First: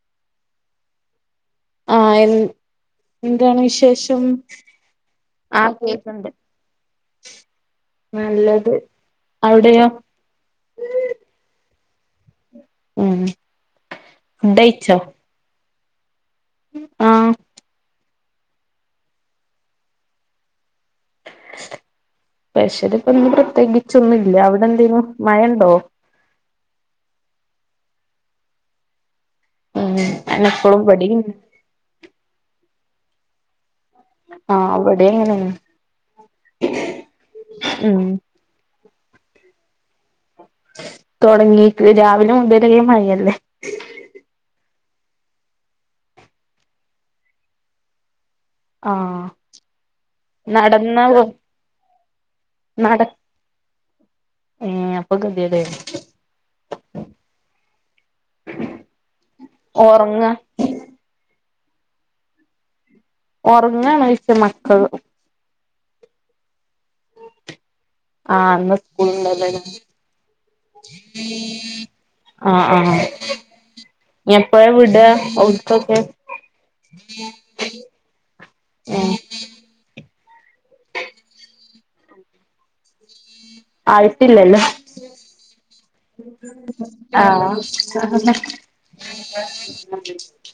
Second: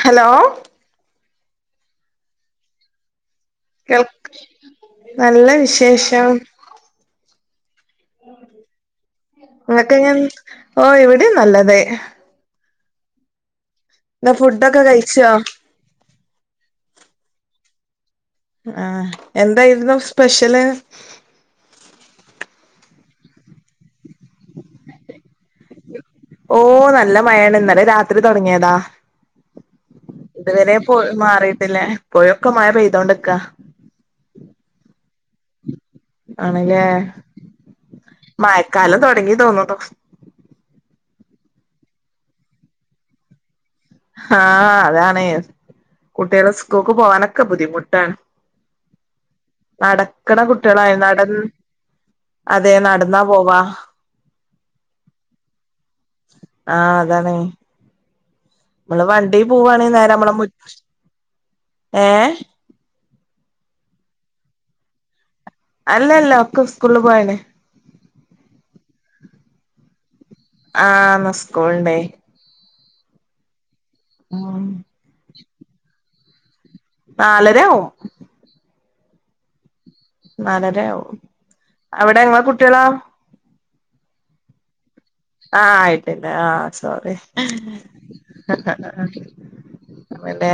Hello ആഹ് എ എന്താണ് കേൾ വിശേഷം നല്ല ആ വിശേഷം കേക്ക്ണ്ട് നല്ലത് അവിടെയോ നിങ്ങക്കെങ്ങാൻ ഓഹ് ഇവിടെ നല്ലതായ് ഉം എന്നാ ഫുഡൊക്കെ ഫുഡയിച്ചോ കഴിച്ചോ? ആഹ് ആഹ് എന്താ ഇന്നും സ്പെഷ്യല്? പെഷല്‌ പ്പൊന്ന് പ്രത്യേകിച്ചൊന്നും ഇല്ല. അവിടെ എന്തേനും മഴണ്ടോ? ഓഹ് നല്ല മഴാണ്. ഇന്നലെ രാത്രി തൊട്ങ്ങിയതാ ഉം ഇത് വരെ അനപ്പളും പോയി ഇബടിം മാറിയിട്ടില്ല. ഇപ്പോഴൊക്കെ മഴ പെയ്തോണ്ട്ക്കാ. ആഹ് ഇവടേം അങ്ങനെന്നെ ആണ്ല്ലേ. ഉം മഴക്കാലം തൊട്ങ്ങി തോന്ന്ന്നു. തൊട്ങ്ങിക്ക് ‌‌രാവിലെ മുതലേ മയല്ലേ? ആഹ് അതാണെ കുട്ട്യാള് സ്കൂക്ക് പോവാനൊക്കെ ബുദ്ധിമുട്ടാണ്. ആഹ് നടക്കണ കുട്ട്യാളായി നടന്ന നട അതെ നട നട്ന്നാ പോവാ. ഏഹ് അപ്പൊ കെതീടേ മ്മള് വണ്ടി പോവാണെങ്കി നേരെ അമ്മളെ മുറ്റ് ഏ ഒർങ്ങാണോയ്ച്ച മക്കള് അല്ല അല്ല ഒക്കെ സ് ആഹ് ഇന്ന് സ്കൂളണ്ടല്ലേലേ ആഹ് ഇന്ന് സ്കൂളുണ്ടേ ആഹ്. ആഹ് എപ്പോഴാ വിട അവ്ടുത്തൊക്കെ? നാല രാവും ഏേ നല്ലരയാവും അവിടെ ഇങ്ങളെ കുട്ടി ളോ? ആയിട്ടില്ലല്ലോ ആഹ ആയിട്ട പിന്നെ ആ സോറി ആഹ് എബിടെ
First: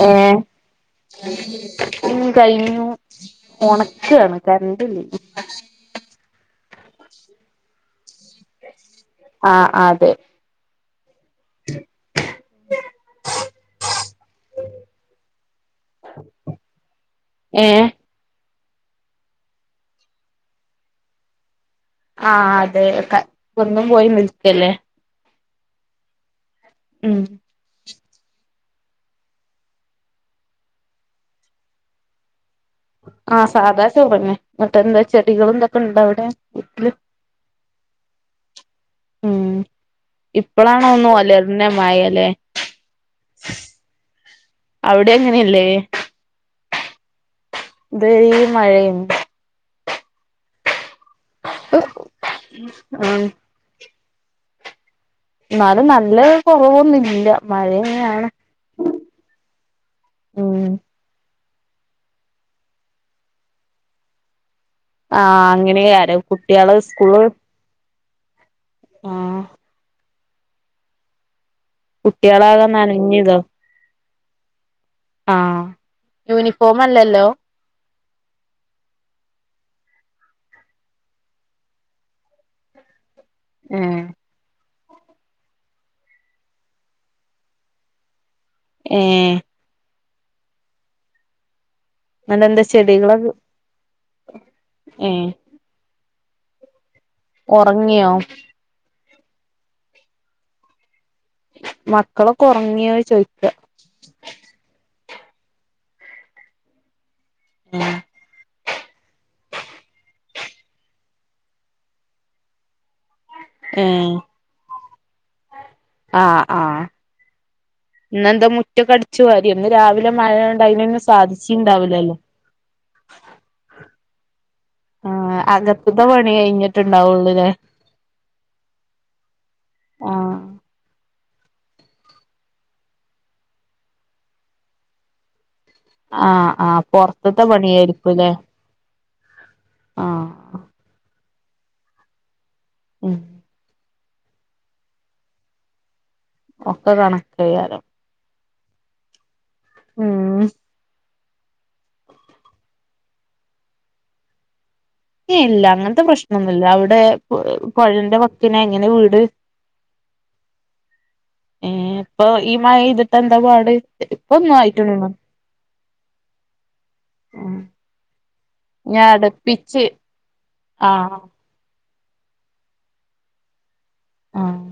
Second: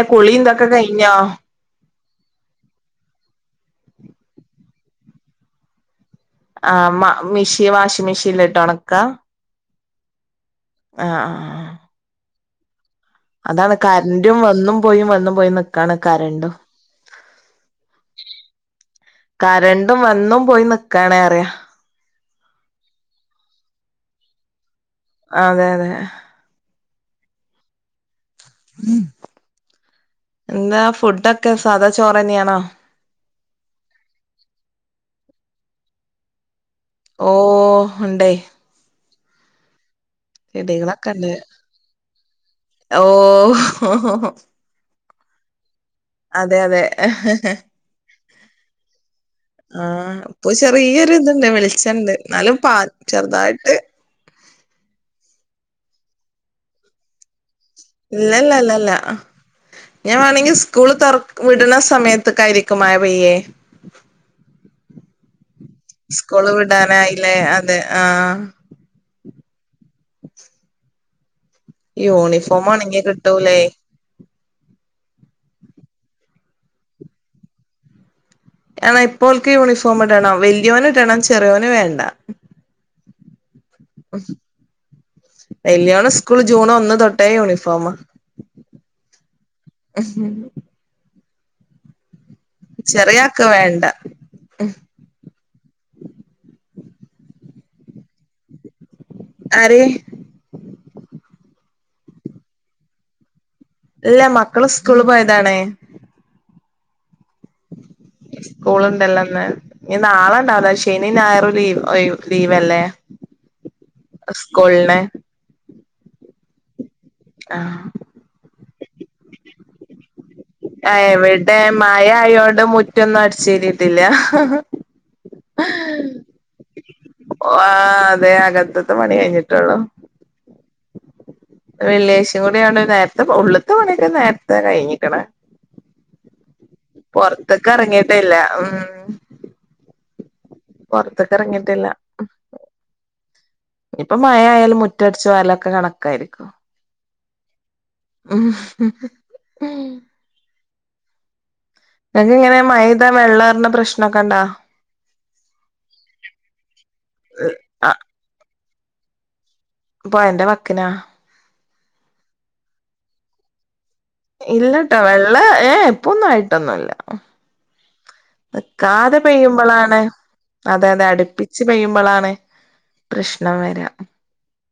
അെ കുളി ഇന്തൊക്കെ കഴ്ഞ്ഞോ ഇ കഴിഞ്ഞു ഉണക്കാണ് കരണ്ടില്ല ആ മിഷി വാഷിംഗ മെഷീനിലിട്ട് ഉണക്കാ [unintelligible] ആഹ ആ [unintelligible] അതാണ് കരന്റും വന്നും പോയി വന്നും പോയി നിക്കാണ് കരന്റും ഏ കരന്റും വന്നും പോയി നിക്കാണ് പറിയ ആഹ അതെ വന്നും പോയി നിൽക്കല്ലേ അതെ അതെ ഉം എന്താ ഫുഡൊക്കെ സാധാ ചോറ് തന്നെയാണോ ആഹ സാദാ ചോറന്നെ മറ്റെന്താ ചെടികളും ഇന്തൊക്കെ ഇണ്ടോ അവിടെ വീട്ടില് ഓ ഉണ്ടേ ഉം ഇപ്പളാണോന്നു ചെടികളൊക്കെ ഉണ്ട് ഒലർനെ മഴ ലെ ഓ അവിടെ അങ്ങനെയല്ലേ അതെ അതെ ഇതരേ മഴയേനി ആഹ ഇപ്പൊ ചെറിയൊരു ഇതുണ്ട് വെളിച്ചണ്ട് എന്നാലും പ ഉം ചെറുതായിട്ട് എന്നാലും നല്ല കുറവൊന്നുല്ല്യ ഇല്ലല്ല ഇല്ലല്ല ഞാൻ വേണെങ്കി ഉം സ്കൂള് തോർ- വിട്ണ സമയത്തൊക്കായിരിക്കും മഴ പയ്യേ ആഹ് അങ്ങനെയാരം സ്കൂള് കുട്ടികള് സ്കൂള് വിടാനായില്ലേ അതെ ആഹ ആഹ കുട്ടികളാകെ യൂണിഫോം ഒണങ്കി കിട്ടൂലേ ആഹ യൂണിഫോം അല്ലല്ലോ ആണ ഇപ്പോൾക്ക് യൂണിഫോം ഇടണം വലിയോൻ ഇടേണം ചെറിയോന് വേണ്ട ഏ വെല്ല്യോന് സ്കൂള് ജൂൺ ഒന്ന് തൊട്ടേ യൂണിഫോം ഏ ഉഹ് ന്നട്ടെന്താ ചെടികളൊ ചെറിയാക്ക് വേണ്ട ഉ ഒറങ്ങിയോ ആര് മക്കളൊക്കെ ഉറങ്ങിയോ ചോയ്ക്ക ഇല്ല മക്കള് സ്കൂള് പോയതാണ് [unintelligible] സ്കൂളുണ്ടല്ലോന്ന് ഇനി നാളെണ്ടാവുല ശനി ഞായറും ലീവ് ലീവല്ലെ ഏ സ്കൂൾണ് ആഹ ആഹ ആഹ് ഇന്നന്താ മുറ്റൊക്കെ അടിച്ചു വാരിയോ ഇന്ന് രാവില ആ എവിടെ മാഴയോണ്ട് മുറ്റൊന്നും അടിച്ചരിട്ടില്ല ആ അകത്തത്തെ പണി കഴിഞ്ഞിട്ടുണ്ടാവുള്ളൂല്ലേ ഓ ആ അതെ അകത്തത്തെ പണി കഴിഞ്ഞിട്ടുള്ളൂ ആ ഉ വെള്ളിയാഴ്ച കൂടി ആയോണ്ട് നേരത്തെ ഉള്ള്ത്ത പണിക്കെ നേര്ത്തെ കഴിഞ്ഞിക്ക്ണ്. ആ ആ പൊറത്തത്തെ പൊർത്ത്ക്ക് പണിയായിരിക്കുംല്ലേ എർങ്ങീട്ടില്ല ഉം. ആ പൊർത്ത്ക്ക് എർങ്ങീട്ടില്ല. ഉം. ഇഞ്ഞ് ഇപ്പൊ മഴയാലും മുറ്റട്ച്ചു വാരലൊക്കെ കണ ഒക്കെ കണക്കേക്കാരം. ഉം ഉം അങ്ങിനിയനെ മഴയ്ത വെള്ളേറ്ണ പ്രശ്നൊക്കണ്ടാ ഇല്ല അങ്ങനാത്തെ പ്രശ്നൊന്നില്ല അവ്ടെ ആഹ് പൊഴന്റെ വക്കിന ഇങ്ങന വീട്. പൊഴന്റെ വക്ക്നാ. ഏഹ് ഇപ്പൊ ഈ മഴയ്ത്ട്ടെന്താ പാട് ഇപ്പൊ ഒന്നും ഇല്ലട്ടൊ ആയിട്ടൊന്നും വെള്ള ഏഹ് ഇപ്പൊന്നായിട്ടൊന്നുല്ല ഞാൻ നികാതെ അടപ്പിച്ച് പെയ്യുമ്പളാണ് ആഹ് അതാണട്പ്പിച് പെയ്യു മ്പളാണ് പ്രശ്നം വര്ക ആഹ്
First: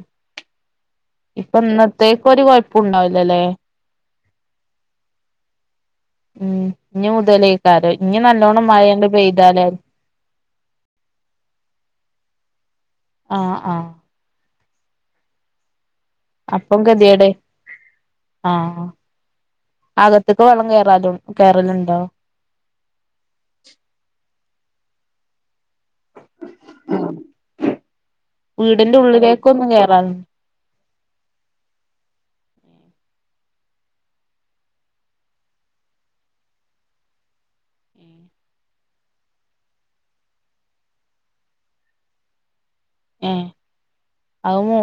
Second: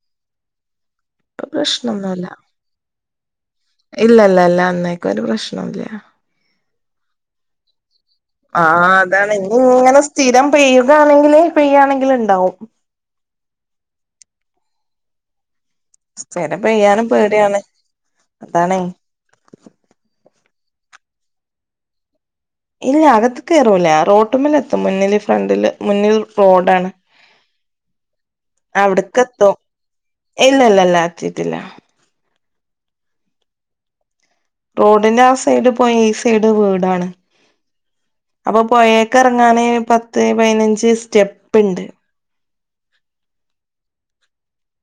ഇപ്പൊ ഇന്നത്തേക്ക് ഒര് കൊഴപ്പൊണ്ടാവിലാലെ ഇല്ലല്ലല്ലാ അമ്മേക്കൊര് പ്രശ്നോ ഇല്ല. ഉം ഇനി മുതലേക്കാരം ഇനി നല്ലോണം ആഹ് മഴയണ്ട് അതാണ് പെയ്താലേ ഇതിങ്ങനെ സ്ഥിരം പെയ്യുക ആണെങ്കില് പെയ്യാണെങ്കില് ഇണ്ടാവും ആഹ് ആഹ് സ്ഥിരം അപ്പം പെയ്യാനും ഗതീടെ പേടിയാണ് അതാണേ ആഹ് അകത്ത്ക്ക് വള്ളം വരും കേരല്ണ്ടോ ട്ട്മ്മലെ എത്തും മുന്നില് ഫ്രണ്ടില് മുന്നിൽ റോഡാണ്. വീടിന്റെ അവിട്ക്കെത്തും ഉള്ളിലേക്കൊന്നും കേറാറുണ്ട് ഇല്ലല്ലല്ലാ എത്തീട്ടില്ല റോഡിന്റെ ആഹ് സൈഡ് പോയി ഈ സൈഡ് വിടാണ് അപ്പൊ പൊഴേക്കെറങ്ങാന് പത്ത് പയിനഞ്ച് സ്റ്റെപ്പ്ണ്ട് ഏഹ് അവ്മൊ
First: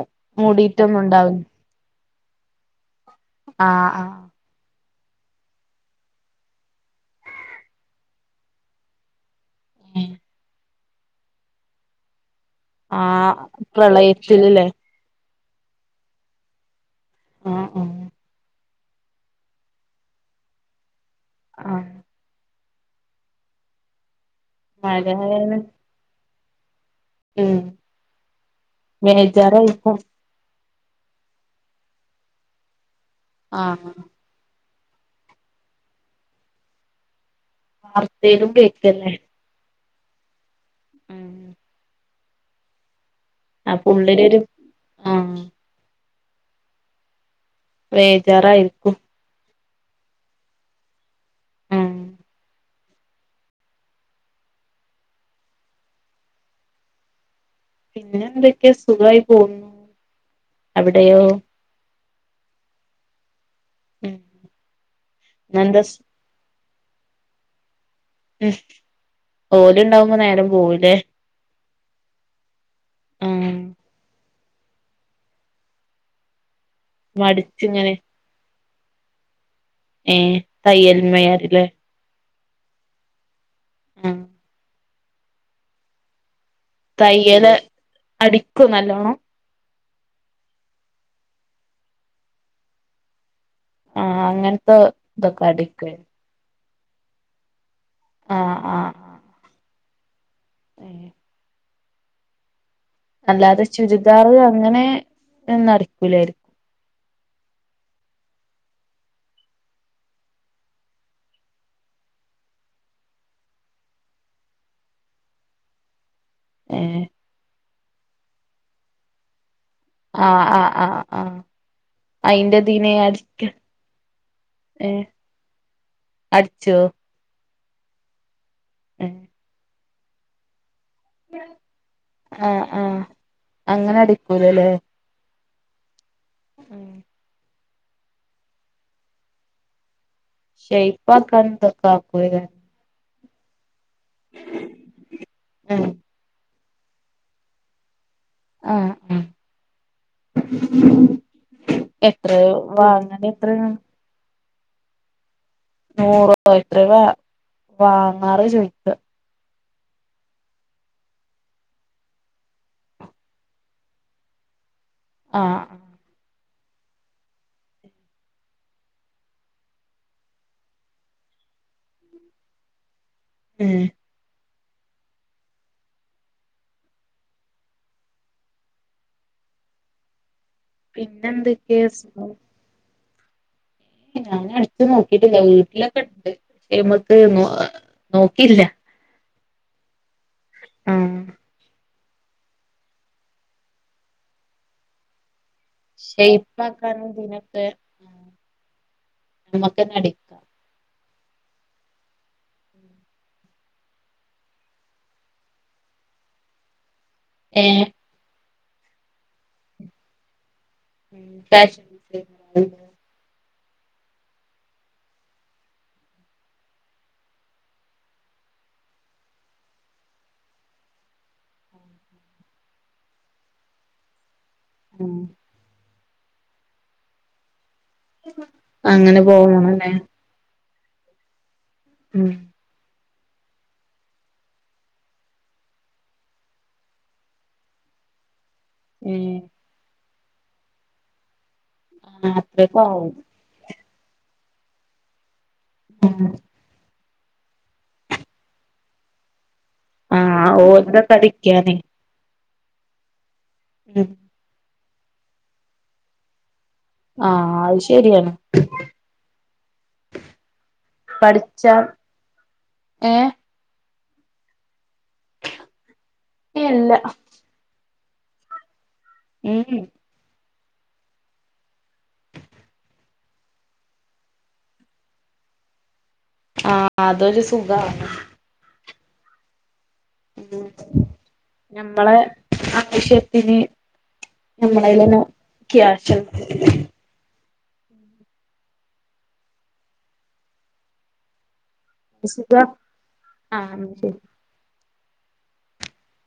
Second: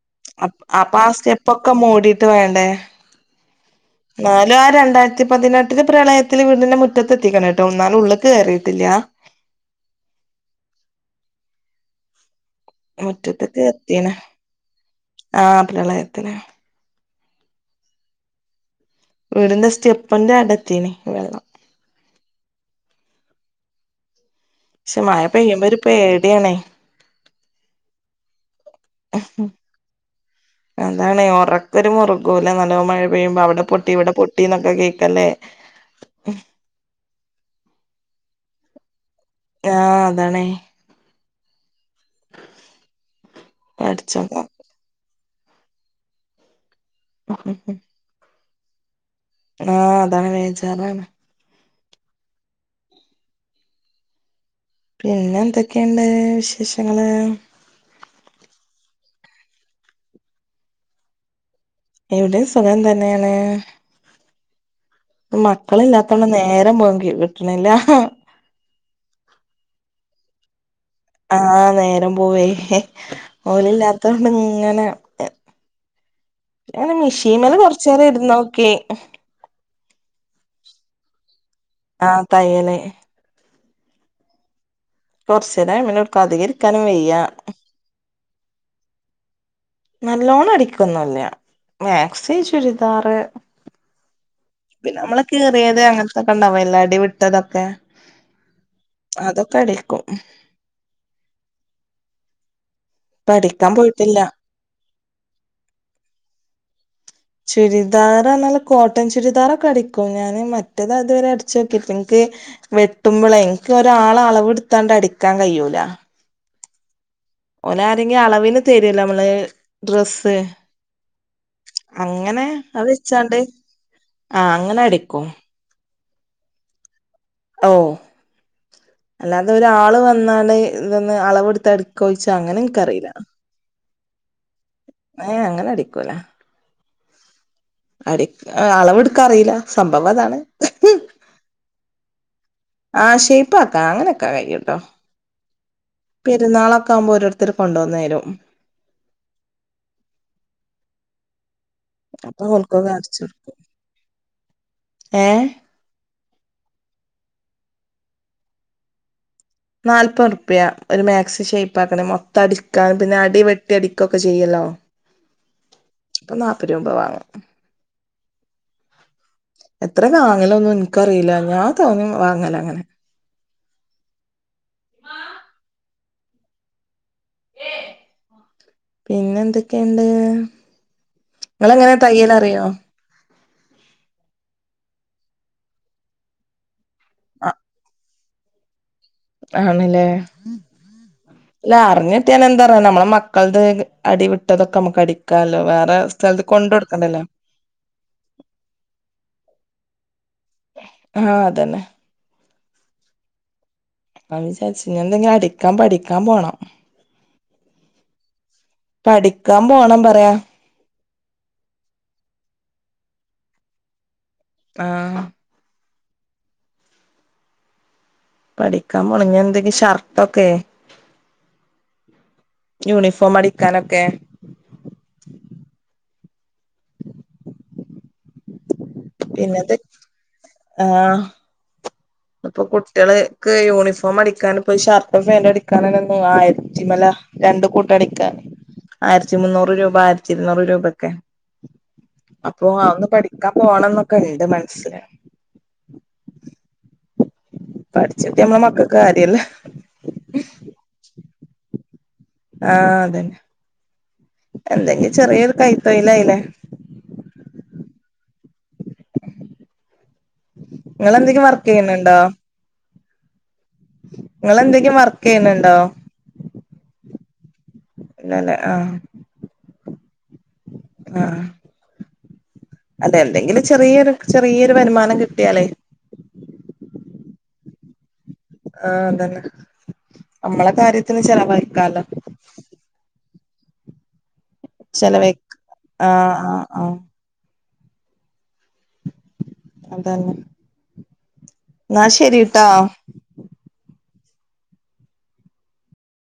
ആപ് അപ്പ ആഹ് സ്റ്റെപ്പൊക്കെ മൂടീട്ട് വേണ്ടെ. ആഹ് ആഹ് എന്നാലും ആഹ് രണ്ടാ യിരത്തി പതിനെട്ട്ല് പ്രളയത്തില് വീടിന്റെ മുറ്റത്തെത്തിക്ക്ണ് ട്ടൊ ഇന്നാലും ഉള്ള്ക്ക് കേറീട്ടില്ല ഏഹ് ആ മുറ്റത്തൊക്കെ എത്തീന് പ്രളയത്തിലല്ലേ ആഹ് പ്രളയത്തില് ആ വീട്ന്റെ സ്റ്റപ്പ്ന്റെ ഔടെ എത്തീന് വെള്ളം ആഹ് ശെ മഴ മഴയായാലും പെയ്യുമ്പൊരു പേടി ആണെ ഉം മേജറ് ഇപ്പം അതാണ് ഒറക്കൊരു മുറ്കൂല നല്ലോം മഴ പെയ്യുമ്പൊ അവിടെ പൊട്ടി ഇവടെ പൊട്ടിന്നൊക്കെ കേ ത്തന്നെ [unintelligible] കേക്കെന്നെ ആഹ് അതാണെ ഉം അപ്പൊ പടച്ചോൻ ഉള്ളിലൊരു കാ ആഹ് വേജാറായിരിക്കും ആഹ് അതാണ് വേജാറാണ് ഉം പിന്നെ എന്തെക്കെണ്ട് വിശേഷങ്ങള് പിന്നെ എന്തൊക്കെ സുഖായി പോവുന്നു അവിടെയോ? ഇവിടെ സുഖം തന്നെണ് ഉം ഇന്നെന്താ മക്കളില്ലാത്തോണ്ട് നേരം പോങ്കി കിട്ട്ണില്ല ഓല് ണ്ടാവുമ്പൊ നേരം പോവുംലെ ആ നേരം പോവെ ആ ഓലില്ലാത്ത ഇങ്ങനെ ങ്ങനെ മിഷീമ്മല് മടിച്ചിങ്ങനെ കൊറച്ചേരം ഇരുന്നോക്കി ഓഫ് [unintelligible] ഏ തയ്യൽമയാരില്ലേ ആ തയ്യലേ ആ തോർസേന മനൂട് കദഗിരി തയ്യല അടിക്കും നല്ലോണം നല്ലോണം അടിക്കൊന്നല്ല മാക്സേ ചുരിദാറ് ആ അങ്ങനത്തെ പിന്നെ നമ്മളെ ഇതൊക്കെ കയറിയത് അടിക്കോ അങ്ങനത്തെൊക്കെ ഉണ്ടാ നല്ലടി വിട്ടതൊക്കെ ആ ആ ആ അതൊക്കെ അടിക്കും [unintelligible] ഇപ്പ അല്ലാതെ അടിക്കാൻ പോയിട്ടില്ല ചുരിദാർ അങ്ങനെന്ന്ടിക്കൂലായിരിക്കും ചുരിദാറാ നല്ല കോട്ടൺ ചുരിദാറൊക്കെ അടിക്കും ഞാാന് മറ്റേതാ ഇതുവരെ അടച്ച് നോക്കിട്ട് നിനിക്ക് വെട്ടുമ്പോള എനിക്ക് ഒരാള അളവെടുത്താണ്ട് അടിക്കാൻ കഴിയൂല ഏ ഓനാരങ്കും അളവിന് തരുല്ലോ നമ്മള് ഡ്രസ്സ് ആഹ് ആഹ് ആഹ് ആഹ് അങ്ങനെ അത് അയിന്റെതീന് വച്ചാണ്ട് അടിക്ക ആ അങ്ങനെ എടക്കോ അടിച്ചു ഓ അല്ലാതെ ഒരാള് വന്നാണ് ഇതൊന്ന് അളവെടുത്ത് അടുക്കോഴിച്ച അങ്ങനെ എനക്ക്റിയില്ല അതല്ലേ ഞൻ അങ്ങനെ അടിക്കൂല ഉ അടി അളവെടുക്കാ അറിയില്ല സംഭവം അതാണ് ശപ്പാക്കാന്തക്കക്കയത ആ ഷേപ്പ് ആക്ക അങ്ങനെയൊക്കെ വൈട്ടോ ഏഹ് പെരുന്നാളൊെ ആകുമ്പോൾ ഓരോത്തർ കൊണ്ടുവന്നാലും ആ ആ എത്ര അപ്പൊ വാങ്ങണ്ട എത്രയാണ് ഏ നൂറ എത്രയ വാങ്ങാറ് ചോദിച്ച നാല്പ്പത് റുപ്യ ഒരു മാക്സി ഷേ്പപ്പ് ആക്കണ മൊത്തം അടിക്കാന പിന്നെ അടി വെട്ടി അടിക്കുക ഒക്കെ ചെയ്യല്ലോ ആ ഇപ്പൊ നാല്പ്പ രൂപ വാങ്ങണം എത്ര വാങ്ങലോ ഒന്നും നിനിക്കറിയില്ല ഞാ തോന്ന വാങ്ങല അങ്ങനെ ഉം ആ പിന്നെ എന്തൊക്കെയുണ്ട് പിന്നെന്തൊക്കെ നിങ്ങെങ്ങനെ തയ്യൽ സുഖം അറിയോ ഞാൻ അടിച്ചു നോക്കിട്ടില്ല വീട്ടിലൊക്കെ ഉണ്ട് പക്ഷെ നമക്ക് നോക്കില്ല ആണല്ലേല്ല ആഹ് പറഞ്ഞിട്ട് ഞാെ എന്താ പറയാ നമ്മള മക്കളുടെ അടി വിട്ടതൊക്കെ നമുക്ക്ടി ക്കല്ലോ വേറെ സ്ഥലത്ത് കൊണ്ട് ഷെയ്പ്പാക്കാനും കൊടുക്കണ്ടല്ലോ നമ്മക്ക് നടക്കാം [unintelligible] ആ അതന്നെ അപ്പ വിചാരിച്ചുൻ എന്തെങ്കിലും അടിക്കാൻ പഠിക്കാൻ പോണം ഏഹ് പഠിക്കാം പോണം പറയാ [unintelligible] ആഹ് പഠിക്കാൻ പോണം ഞ്ഞെന്തെക്കെ ഷർട്ടൊക്കെ യൂണിഫോം അടിക്കാനൊക്കെ ഉം അങ്ങനെ പിന്നത് പോവാണെല്ലേ? ആഹ് അപ്പ കു കുട്യോള് ക്ക് യൂണിഫോമടിക്കാന്പ്പൊ ഷർട്ടും ഫേന്റടിക്കാനാണ് ആയിരത്തിമേല രണ്ട് കൂട്ടൊക്കെ. ളിക്ക ആയിരത്തി ഏഹ് മുന്നൂറ് രൂപ ആയിരത്തിരുന്നൂറ് രൂപൊക്കെ. ആഹ് അപ്പൊ അന്ന് അത്രക്കാവും പഠിക്കാൻ പോണന്നൊക്കെണ്ട് മനസ്സില്. ഉം പഠിച്ചിട്ട് നമ്മളെ മക്കക്ക് കാര്യല്ല. ആഹ് [unintelligible] തടിക്കാനേ. ആഹ് അതന്നെ. ഉം എന്തെങ്കി ചെറിയൊരു കൈതൊഴിലായില്ലേ. ആഹ് അത് ശരിയാണ്. നിങ്ങളെന്തെങ്കിലും പഠിച്ചാ വർക്കിയ്യ്ണ് ണ്ടോ? ഏഹ് ങ്ങളെന്തെങ്കിം വർക്കിയ്യ്ണ്ണ്ണ്ടോ? ഇല്ല ഇല്ലല്ലേ ആഹ് ഉം ഉ ആഹ് അതെന്തെങ്കിലും ചെറിയൊരു ചെറിയൊരു വരുമാനം കിട്ടിയാലേ, സുകാണ്. ആഹ് അതന്നെ ഉം നമ്മളെ കാര്യത്തിന് ചെലവഴിക്കാലോ. പിന്നെ നമ്മളേലെന്നെ? ചെലവഴി ആഹ് ആഹ് [unintelligible] അതാന്ന് ന്നാ സുഖാ ശരിട്ടോ. ആഹ് ശരി